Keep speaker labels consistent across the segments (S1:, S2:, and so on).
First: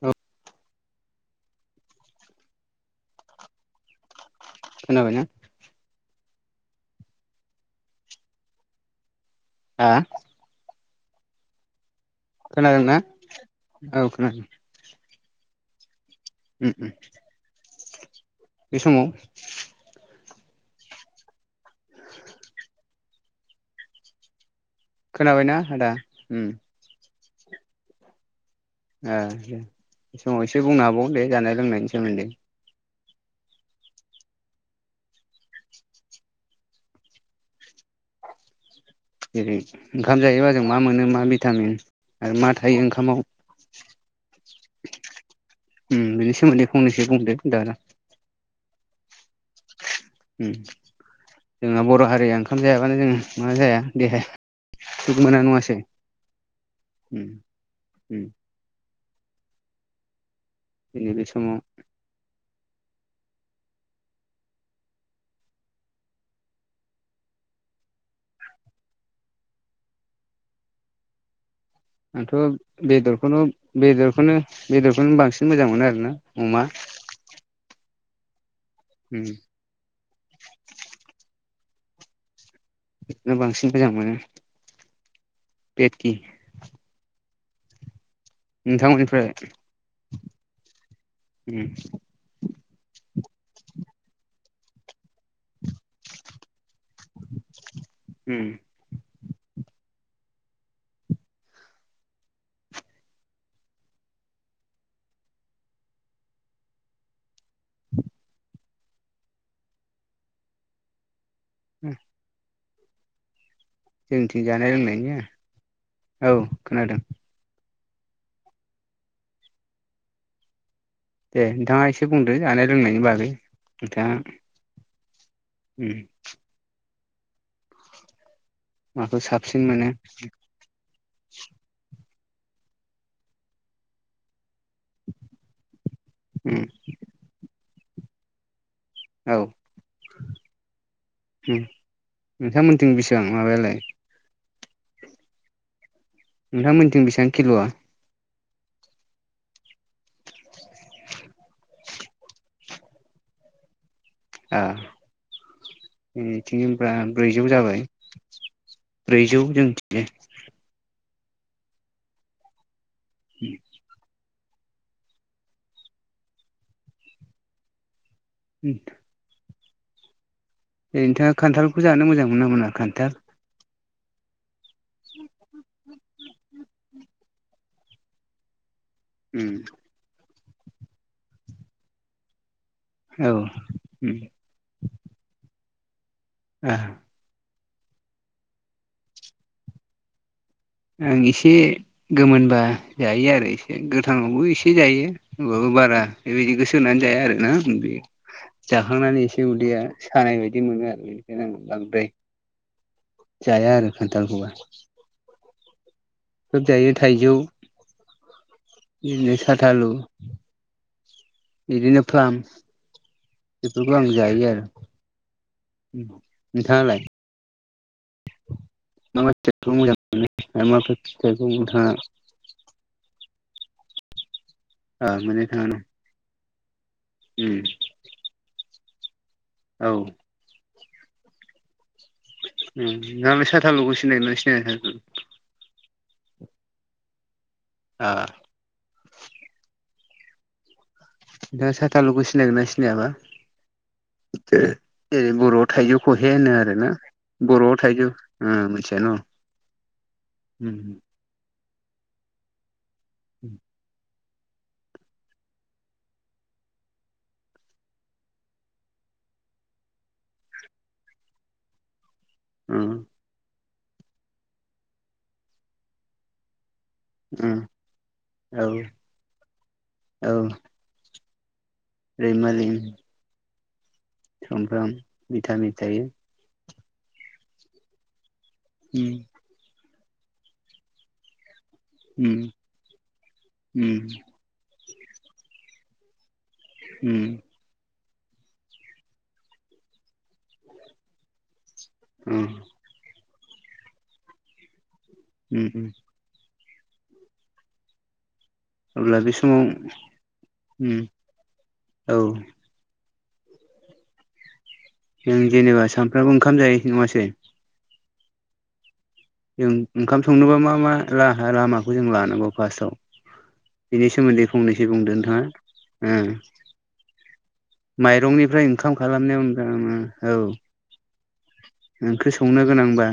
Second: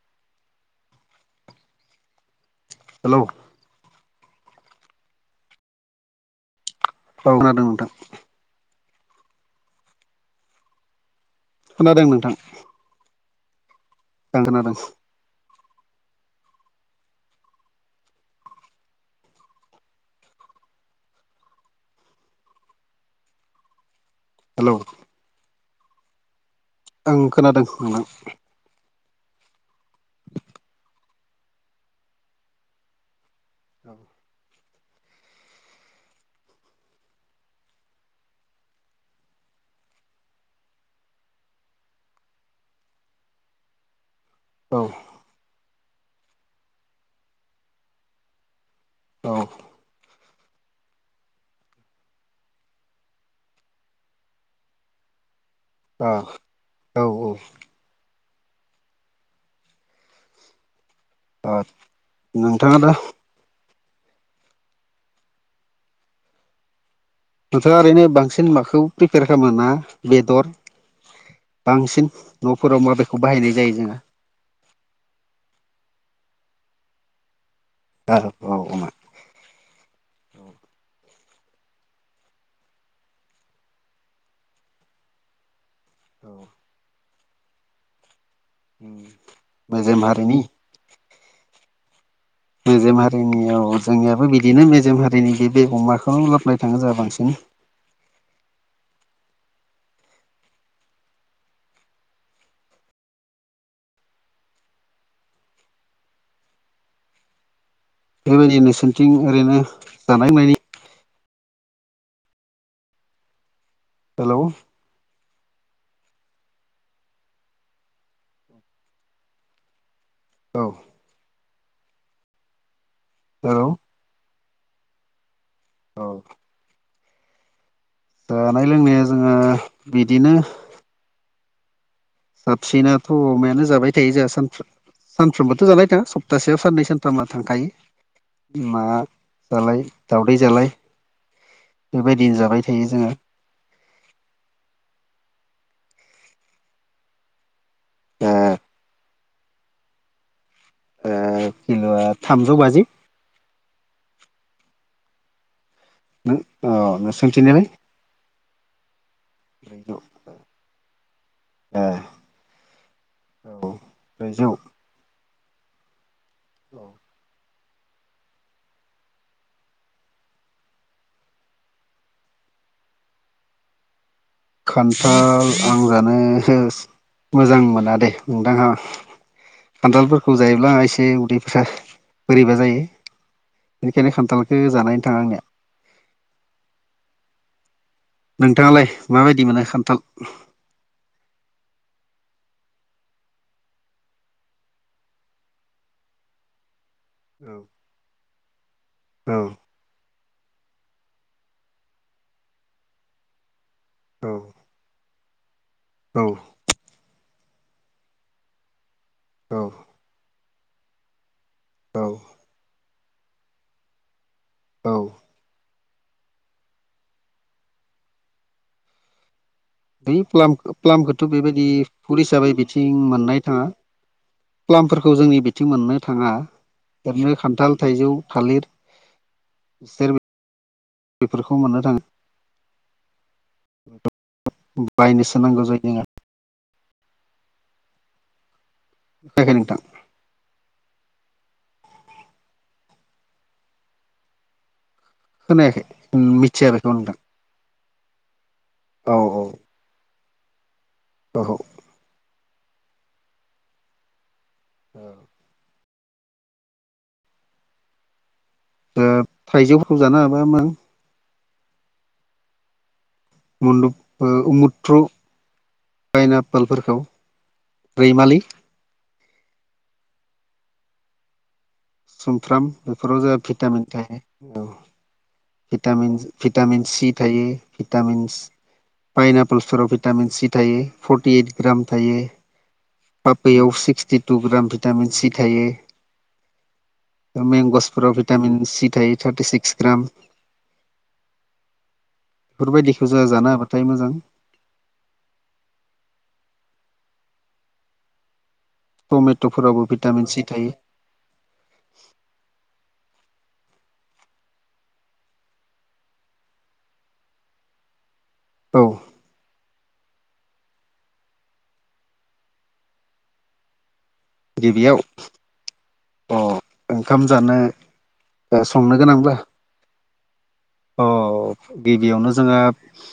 S1: औ
S2: हेलौ
S1: खोनाबायना
S2: औ खोनादों नोंथां
S1: आ
S2: खोनादों नोंथां
S1: खोनादोंना औ खोनादों उम अम बे समाव [inaudible]
S2: हेलौ
S1: खोनाबायना आदा
S2: आं खोनादों [unintelligible]
S1: ओ दे बे समाव एसे बुंनो हाबावो दे जानाय लोंनायनि सोमोन्दै
S2: औ
S1: जेरै ओंखाम जायोबा जों मा मोनो मा भिटामिन आरो मा थायो ओंखामाव [inaudible]
S2: औ
S1: उम बिनि सोमोन्दै फंनैसो बुंंद दा
S2: औ
S1: उम जोंहा बर' हारिया ओंखाम जायाबानो जों मा जाया देहाया सुग मोना नङासास
S2: औ औ औ
S1: उम दिनै बे समाव
S2: नोंथां आदा नोंथाङा ओरैनो बांसिन माखौ प्रिपेयार खालामो ना बेदर बांसिन
S1: आंथ'
S2: न'फोराव माबेखौ
S1: बेदरखौनो
S2: बाहायनाय जायो जोङो
S1: बेरखौनो बेदरखौनो बांसिन मोजां मोनो आरोना अमा
S2: औ अमा
S1: उम बिदिनो बांसिन फोजां मोनो बेकि
S2: ओम मजे मारिनि
S1: उम
S2: मेजेम हारिनियाव जोंनियाबो बिदिनो मेजेम हारिनि बेगमाखौ लाबलाय थाङो जों बांसिन
S1: उम
S2: बेबायदि नोंसोरनिथिं ओरैनो जानाय लोंनायनि
S1: उम
S2: हेलौ
S1: जोंनिथिं जानाय लोंनायनि औ खोनादों
S2: औ
S1: दे नोंथाङा एसे बुंदो जानाय लोंनायनि बागै
S2: हेलौ
S1: नोंथाङा उम
S2: जानाय लोंनाया
S1: माखौ
S2: जोङो
S1: साबसिन मोनो
S2: बिदिनो साबसिनाथ' अमायानो जाबाय थायो जोंहा सानफ सानफ्रामबोथ' जाबाय थांया सप्तासेयाव
S1: उम
S2: साननै सानथामा थांखायो ना
S1: औ
S2: जालाय दावदै जालाय
S1: उम
S2: बेबायदिनो जाबाय थायो
S1: नोंथांमोनथिं
S2: जोंङो
S1: बेसेबां माबायालाय नोंथांमोनथिं बेसेबां खेल
S2: दा किल'आ थामजौ बाजि
S1: [unintelligible]
S2: नों
S1: बिथिं
S2: अ
S1: होनबा ब्रैजौ
S2: नोंसोरनिथिंनिलाय
S1: जाबाय ब्रैजौ
S2: ब्रैजौ
S1: जोंथिं
S2: [unintelligible]
S1: उ [unintelligible]
S2: औ ब्रैजौ औ
S1: उ [unintelligible] नोंथाङा खान्थालखौ जानो मोजां मोनो ना मोना खान्थाल
S2: खान्थाल आं जानो मोजां मोना दे नोंथांहा
S1: उम
S2: खान्थालफोरखौ जायोब्ला एसे उदैफोरा बोरैबा जायो
S1: औ
S2: बेनिखायनो
S1: उम
S2: खान्थालखौ जानायनोथाङा आंनिया
S1: [inaudible]
S2: नोंथाङालाय माबायदि मोनो खान्थाल
S1: आं एसे गोमोनबा जायो आरो एसे गोथां आवबो एसे जायो होमबाबो बारा बेबायदि [unintelligible] नानै जाया आरो ना
S2: औ
S1: बे जाखांनानै
S2: औ
S1: एसे उदैया सानाय बायदि मोनो आरो बेनिफ्रायनो आं बांद्राय जाया आरो खान्थालखौबा
S2: औ
S1: खोब जायो थाइजौ [unintelligible]
S2: औ
S1: थालु बिदिनो
S2: औ
S1: फ्लाम बेफोरखौ आं जायो
S2: औ
S1: नोंथाङालाय मा मा फिथाइखौ मोजां
S2: बै प्ला
S1: आरो मा
S2: प्लाखौथ'
S1: फिथाइखौ
S2: बेबायदि
S1: नोंथाङा
S2: [unintelligible] थिं मोननाय थाङा
S1: ओ
S2: प्लाफोरखौ जोंनि
S1: मोननो थाङा
S2: बिथिं मोननो थाङा ओरैनो
S1: उम
S2: खान्थाल थाइजौ थालिर
S1: औ
S2: बिसोर बेफोरखौ मोननो थाङो
S1: [unintelligible] साथालुखौ सिनायो ना सिनाया
S2: बायनोसो नांगौ जायो जोंहा
S1: आ
S2: खोनायाखै नोंथां
S1: [unintelligible] सेथालुखौ सिनायगोन ना सिनायाबा जेरै बर'
S2: खोनायाखै
S1: थाइजौ खहे होनो
S2: मिथिया
S1: आरो ना
S2: बेखौ नोंथां
S1: बर' थाइजौ उम मोनथिया न
S2: औ औ औ ओ
S1: [inaudible]
S2: औ दा थाइजौफोरखौ जानो हाबामो
S1: उम
S2: मुलुग ओ मुथ्रु पाइनापोल फोर खौ रैमालि
S1: औ औ
S2: सुमफ्राम
S1: रैमालि
S2: बेफोराव जों भिटामिन थायो
S1: सुमफ्राम मिथा मिथायो
S2: भिटामिन भिटामिन सि थायो भिटामिन
S1: उम
S2: पाइनापोलफोराव टामिन सि थायो फर्टि इट ग्राम थायो
S1: उम
S2: पाफैयाव
S1: उम
S2: sixty two gram vitamin C थायो।
S1: उम
S2: मेगसफोराव भिटामिन सि थायो थार्टि सिक्स ग्राम।
S1: उम
S2: बेफोरबायदिखौ जोंहा जानो हाबाथाय मोजां।
S1: उम अब्ला बे समाव
S2: टमेट'फोरावबो भिटामिन सि थायो
S1: औ जों जेनेबा सामफ्रामबो ओंखाम जायोसै नङासै।
S2: औ
S1: जों ओंखाम संनोबा मा मा लामाखौ जों लानांगौ फार्स्टआव? बिनि सोमोन्दै फंनैसो
S2: गिबियाव
S1: बुंद नोंथाङा।
S2: अ ओंखाम जानो ओ
S1: माइरंनिफ्राय ओंखाम
S2: संनो गोनांब्ला
S1: खालामनायाव ओ औ।
S2: अ गिबियावनो
S1: ओंख्रि
S2: जोङो
S1: संनो गोनांबा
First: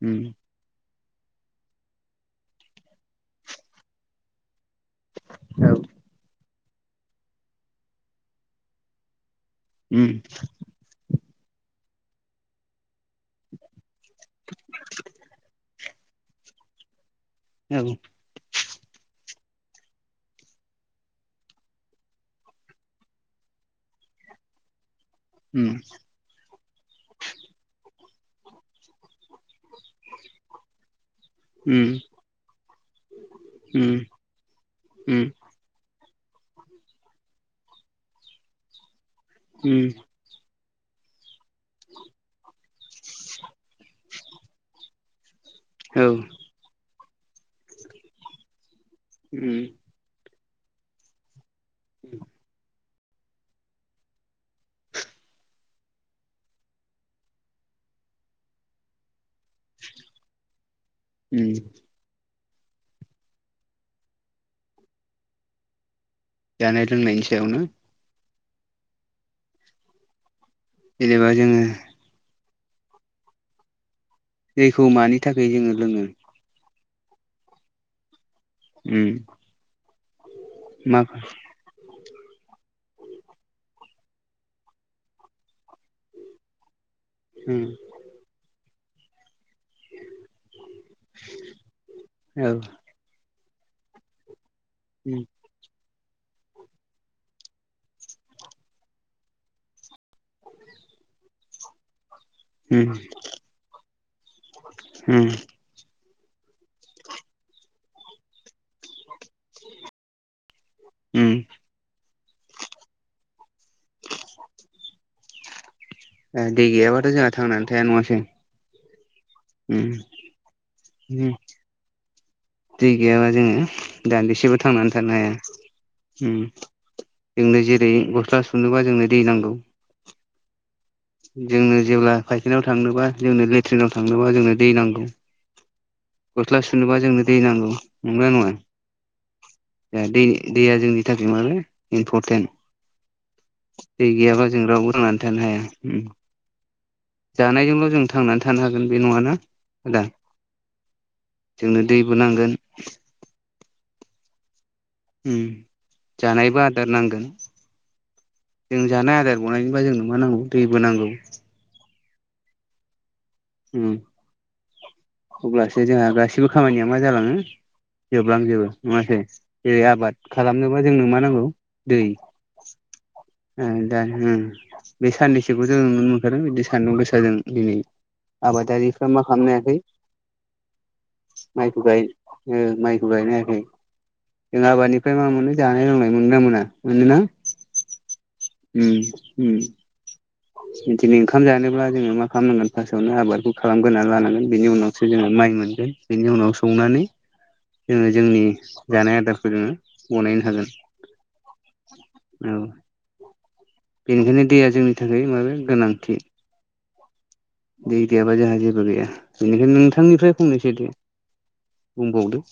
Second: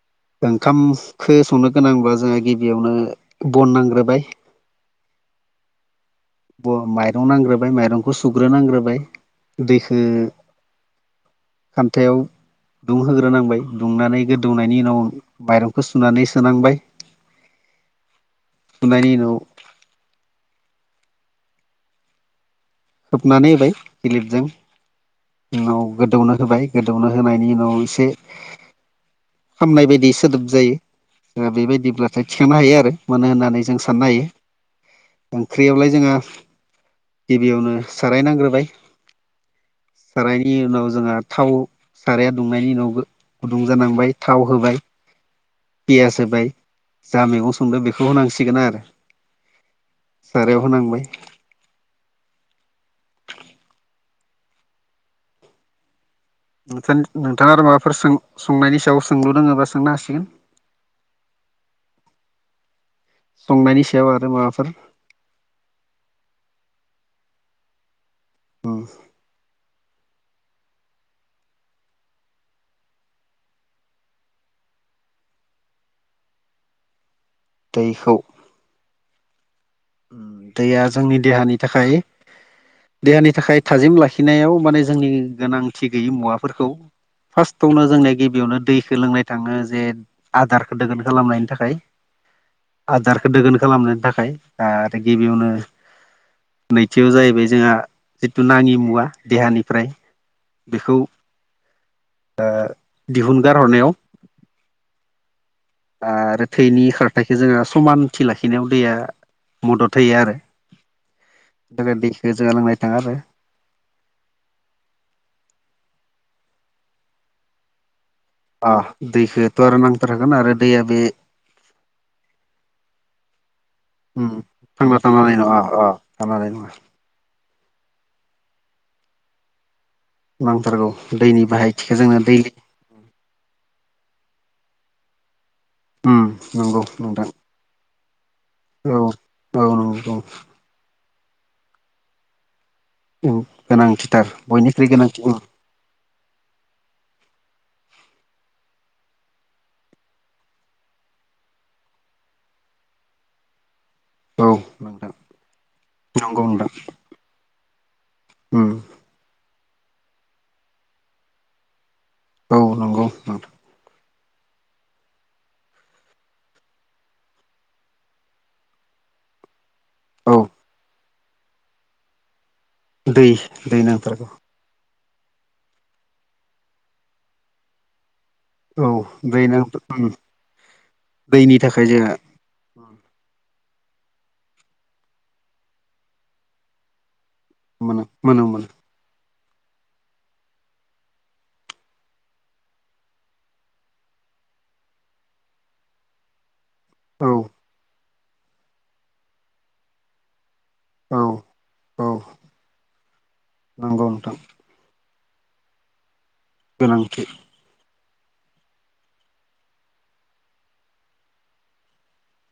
S1: औ
S2: ओंखामखौ संनो गोनांब्ला जोंहा गिबियावनो बन नांग्रोबाय।
S1: औ
S2: माइरं नांग्रोबाय माइरंखौ सुग्रोनांग्रोबाय। दैखो खामथायाव दुंहोग्रोनांबाय दुंनानै गोदौनायनि उनाव माइरंखौ सुनानै सोनांबाय। खांनायनि उनाव होबनानै होबाय गिलिरजों। उनाव गोदौनो होबाय गोदौनो होनायनि उनाव एसे खामनाय बायदि सोदोब जायो। ज बेबायदिब्लाथाय थिखांनो हायो आरो मानो होननानै जों साननो हायो। ओंख्रियावलाय जोंहा गिबियावनो सारायनांग्रोबाय
S1: उम
S2: नि उनाव जोंहा थाव साराया दुंनायनि उनावबो गुदुं जानांबाय थाव होबाय। पियास होबाय जा मैगं संद बेखौ होनांसिगोन आरो।
S1: उम
S2: सारायाव होनांबाय।
S1: औ
S2: नोंथ नोंथाङा आरो माबाफोरों संनायनि सायाव सोंलु रोङोबा सोंनो हासिगोन।
S1: उम
S2: संनायनि सायाव आरो माबाफोर
S1: जानाइआथ नोंनि मसे आवनो।
S2: ओ
S1: जेनेबा जोङो दैखौ मानि थाखाय जोङो लोङो?
S2: दैखौ।
S1: उम
S2: दैया
S1: मा
S2: जोंनि देहानि थाखाय देहानि थाखाय थाजिम लाखिनायाव माने जोंनि गोनांथि गैयि मुवाफोरखौ
S1: उम
S2: फार्स्टआवनो जोंनिया गिबियावनो दैखौ लोंनाय थाङो जे आदारखौ दोगोन खालामनायनि थाखाय
S1: औ
S2: आदार दोगोन खालामनायनि थाखाय आरो
S1: उम
S2: गिबियावनो नैथियाव जाहैबाय जोंहा जिथु नाङि मुवा देहानिफ्राय बेखौ ओ दिहुनगार हरनायाव
S1: ओम
S2: आरो थैनि खारथायखौ जोंहा समानथि लाखिनायाव दैया मदद होयो
S1: उम
S2: आरो [unintelligible] गो जालांनाय थाङा आरो
S1: ए दै गैयाबाथ' जोंहा थांनानै थाया नङासो
S2: दैखोथ' आरो नांथारखागोन आरो दैया बे
S1: उम दै गैयाबा जोङो
S2: उम
S1: दान्दिसेबो थांनानै
S2: थांना
S1: थानो हाया।
S2: थानानै नङा अ
S1: ओम
S2: थानानै नङा
S1: जोंनो जेरै गस्ला सुनोबा जोंनो दै नांगौ
S2: औ
S1: जोंनो जेब्ला फाइखानाव थांनोबा जोंनो लेट्रिनाव थांनोबा जोंनो दै नांगौ
S2: उम
S1: गस्ला
S2: नंगौ
S1: सुनोबा जोंनो
S2: नोंथां
S1: दै नांगौ नंगौना नंङा
S2: औ
S1: द
S2: नंगौ
S1: दै दैया जोंनि थाखाय माब
S2: उम
S1: इम्परटेन्ट दै
S2: गोनांथिथार
S1: गैयाबा जों
S2: बयनिख्रुइ
S1: रावबो थांनानै
S2: गोनांथि उम
S1: थानो हाया जानायजोंल' जों थांनानै थानो हागोन बे नङाना आदा जोंनो दैबो नांगोन
S2: औ नोंथां नंगौ
S1: जानायबो
S2: नोंथां
S1: आदार नांगोन
S2: उम
S1: जों जानाय आदार बनायनिबा जोंनो मा नांगौ दैबो नांगौ
S2: औ नंगौ
S1: उम अब्लासो जोंहा गाससिबो खामानिया मा जालाङो जोबलांजोबो नंङासै जेरै आबाद
S2: औ
S1: खालामनोबा जोंनो मा नांगौ दै
S2: दै दै
S1: दा
S2: नांथारगौ
S1: बे साननैसोखौ जों नुनो मोनखादों बिदि सानदुं गोसा जों दिनै
S2: औ
S1: आबादारिफ्रा मा
S2: दै
S1: खालामनो
S2: नां
S1: हायाखै
S2: उम दैनि
S1: माइखौ
S2: थाखाय
S1: गाय
S2: जोंहा
S1: माइखौ गायनो हायाखै जों आबादनिफ्राय मा मोनो जानाय लोंनाय मोनगोना मोना मोनोना
S2: माने
S1: उम उम बिदिनो ओंखाम जानोब्ला जोङो मा खालामनांगोन फार्स्टआवनो आबादखौ खालामग्रोना लानांगोन बिनि उनावसो जोङो माइ मोनगोन बेनि उनाव संनानै
S2: औ
S1: जोङो जोंनि जानाय आदारखौ जोङो गनायनो हागोन
S2: औ
S1: औ
S2: नंगौ नोंथां
S1: बेनिखायनो दैया जोंनि नि थाखाय माबा गोनांथि
S2: गोनांथि
S1: दै गैयाबा जोंहा जेबो गैया बेनिखायनो नोंथांनिफ्राय बुंंनोसै दे बुंबावदो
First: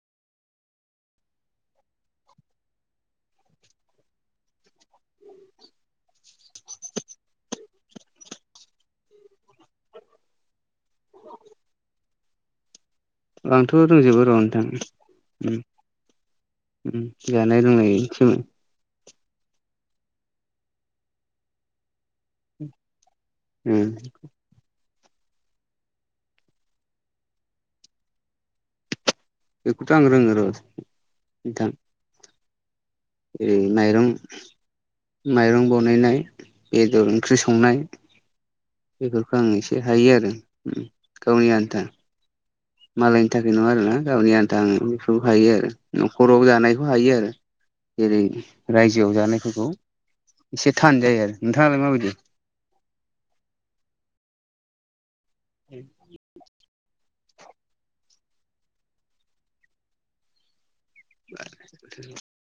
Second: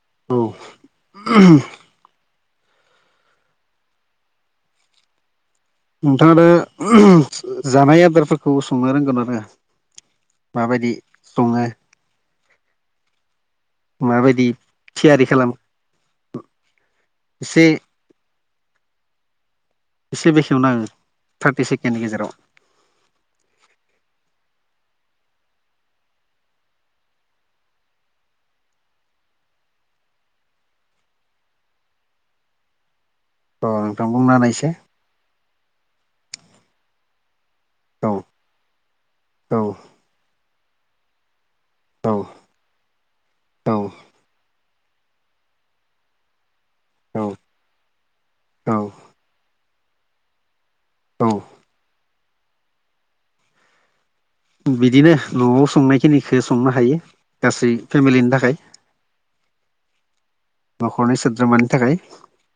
S2: औ नोंथाङ आरो जानाय आदारफोरखौ संनो रोंगोन ना रोङा रो माबायदि सङो
S1: आंथ' रंजोबो र'
S2: माबायदि
S1: नोंथां
S2: थियारि खालामो
S1: जानाय
S2: एसे
S1: लोंनायस
S2: एसे बेखेवना आाङो थार्टि सेकेणडनि गेजेराव
S1: उम बेखौथ आं रोंङो र नोंथां ओरै
S2: औ
S1: माइरं
S2: नोंथां बुंना होनायसाय
S1: माइरं बानायनाय बेदर ओंख्रि स संनाय
S2: औ
S1: बेफोरखौ आं
S2: औ
S1: एसे हायो आरो गावनि आ
S2: औ।
S1: मालायनि थाखाय नङा
S2: औ
S1: आरो ना गावनि आन्थाबो हायो आरो न'खराव जानाय बो हायो
S2: औ
S1: आरो जेरै
S2: औ
S1: रायजोआव जानायफोरखौ एसे थान जायो
S2: औ
S1: आरो नोंथाङालाय माबायदि
S2: बिदिनो न'आव संनाय खिनिखौ संनो हायो। गासै फेमिलिनि थाखाय। न'खरनि सोद्रोमानि थाखाय।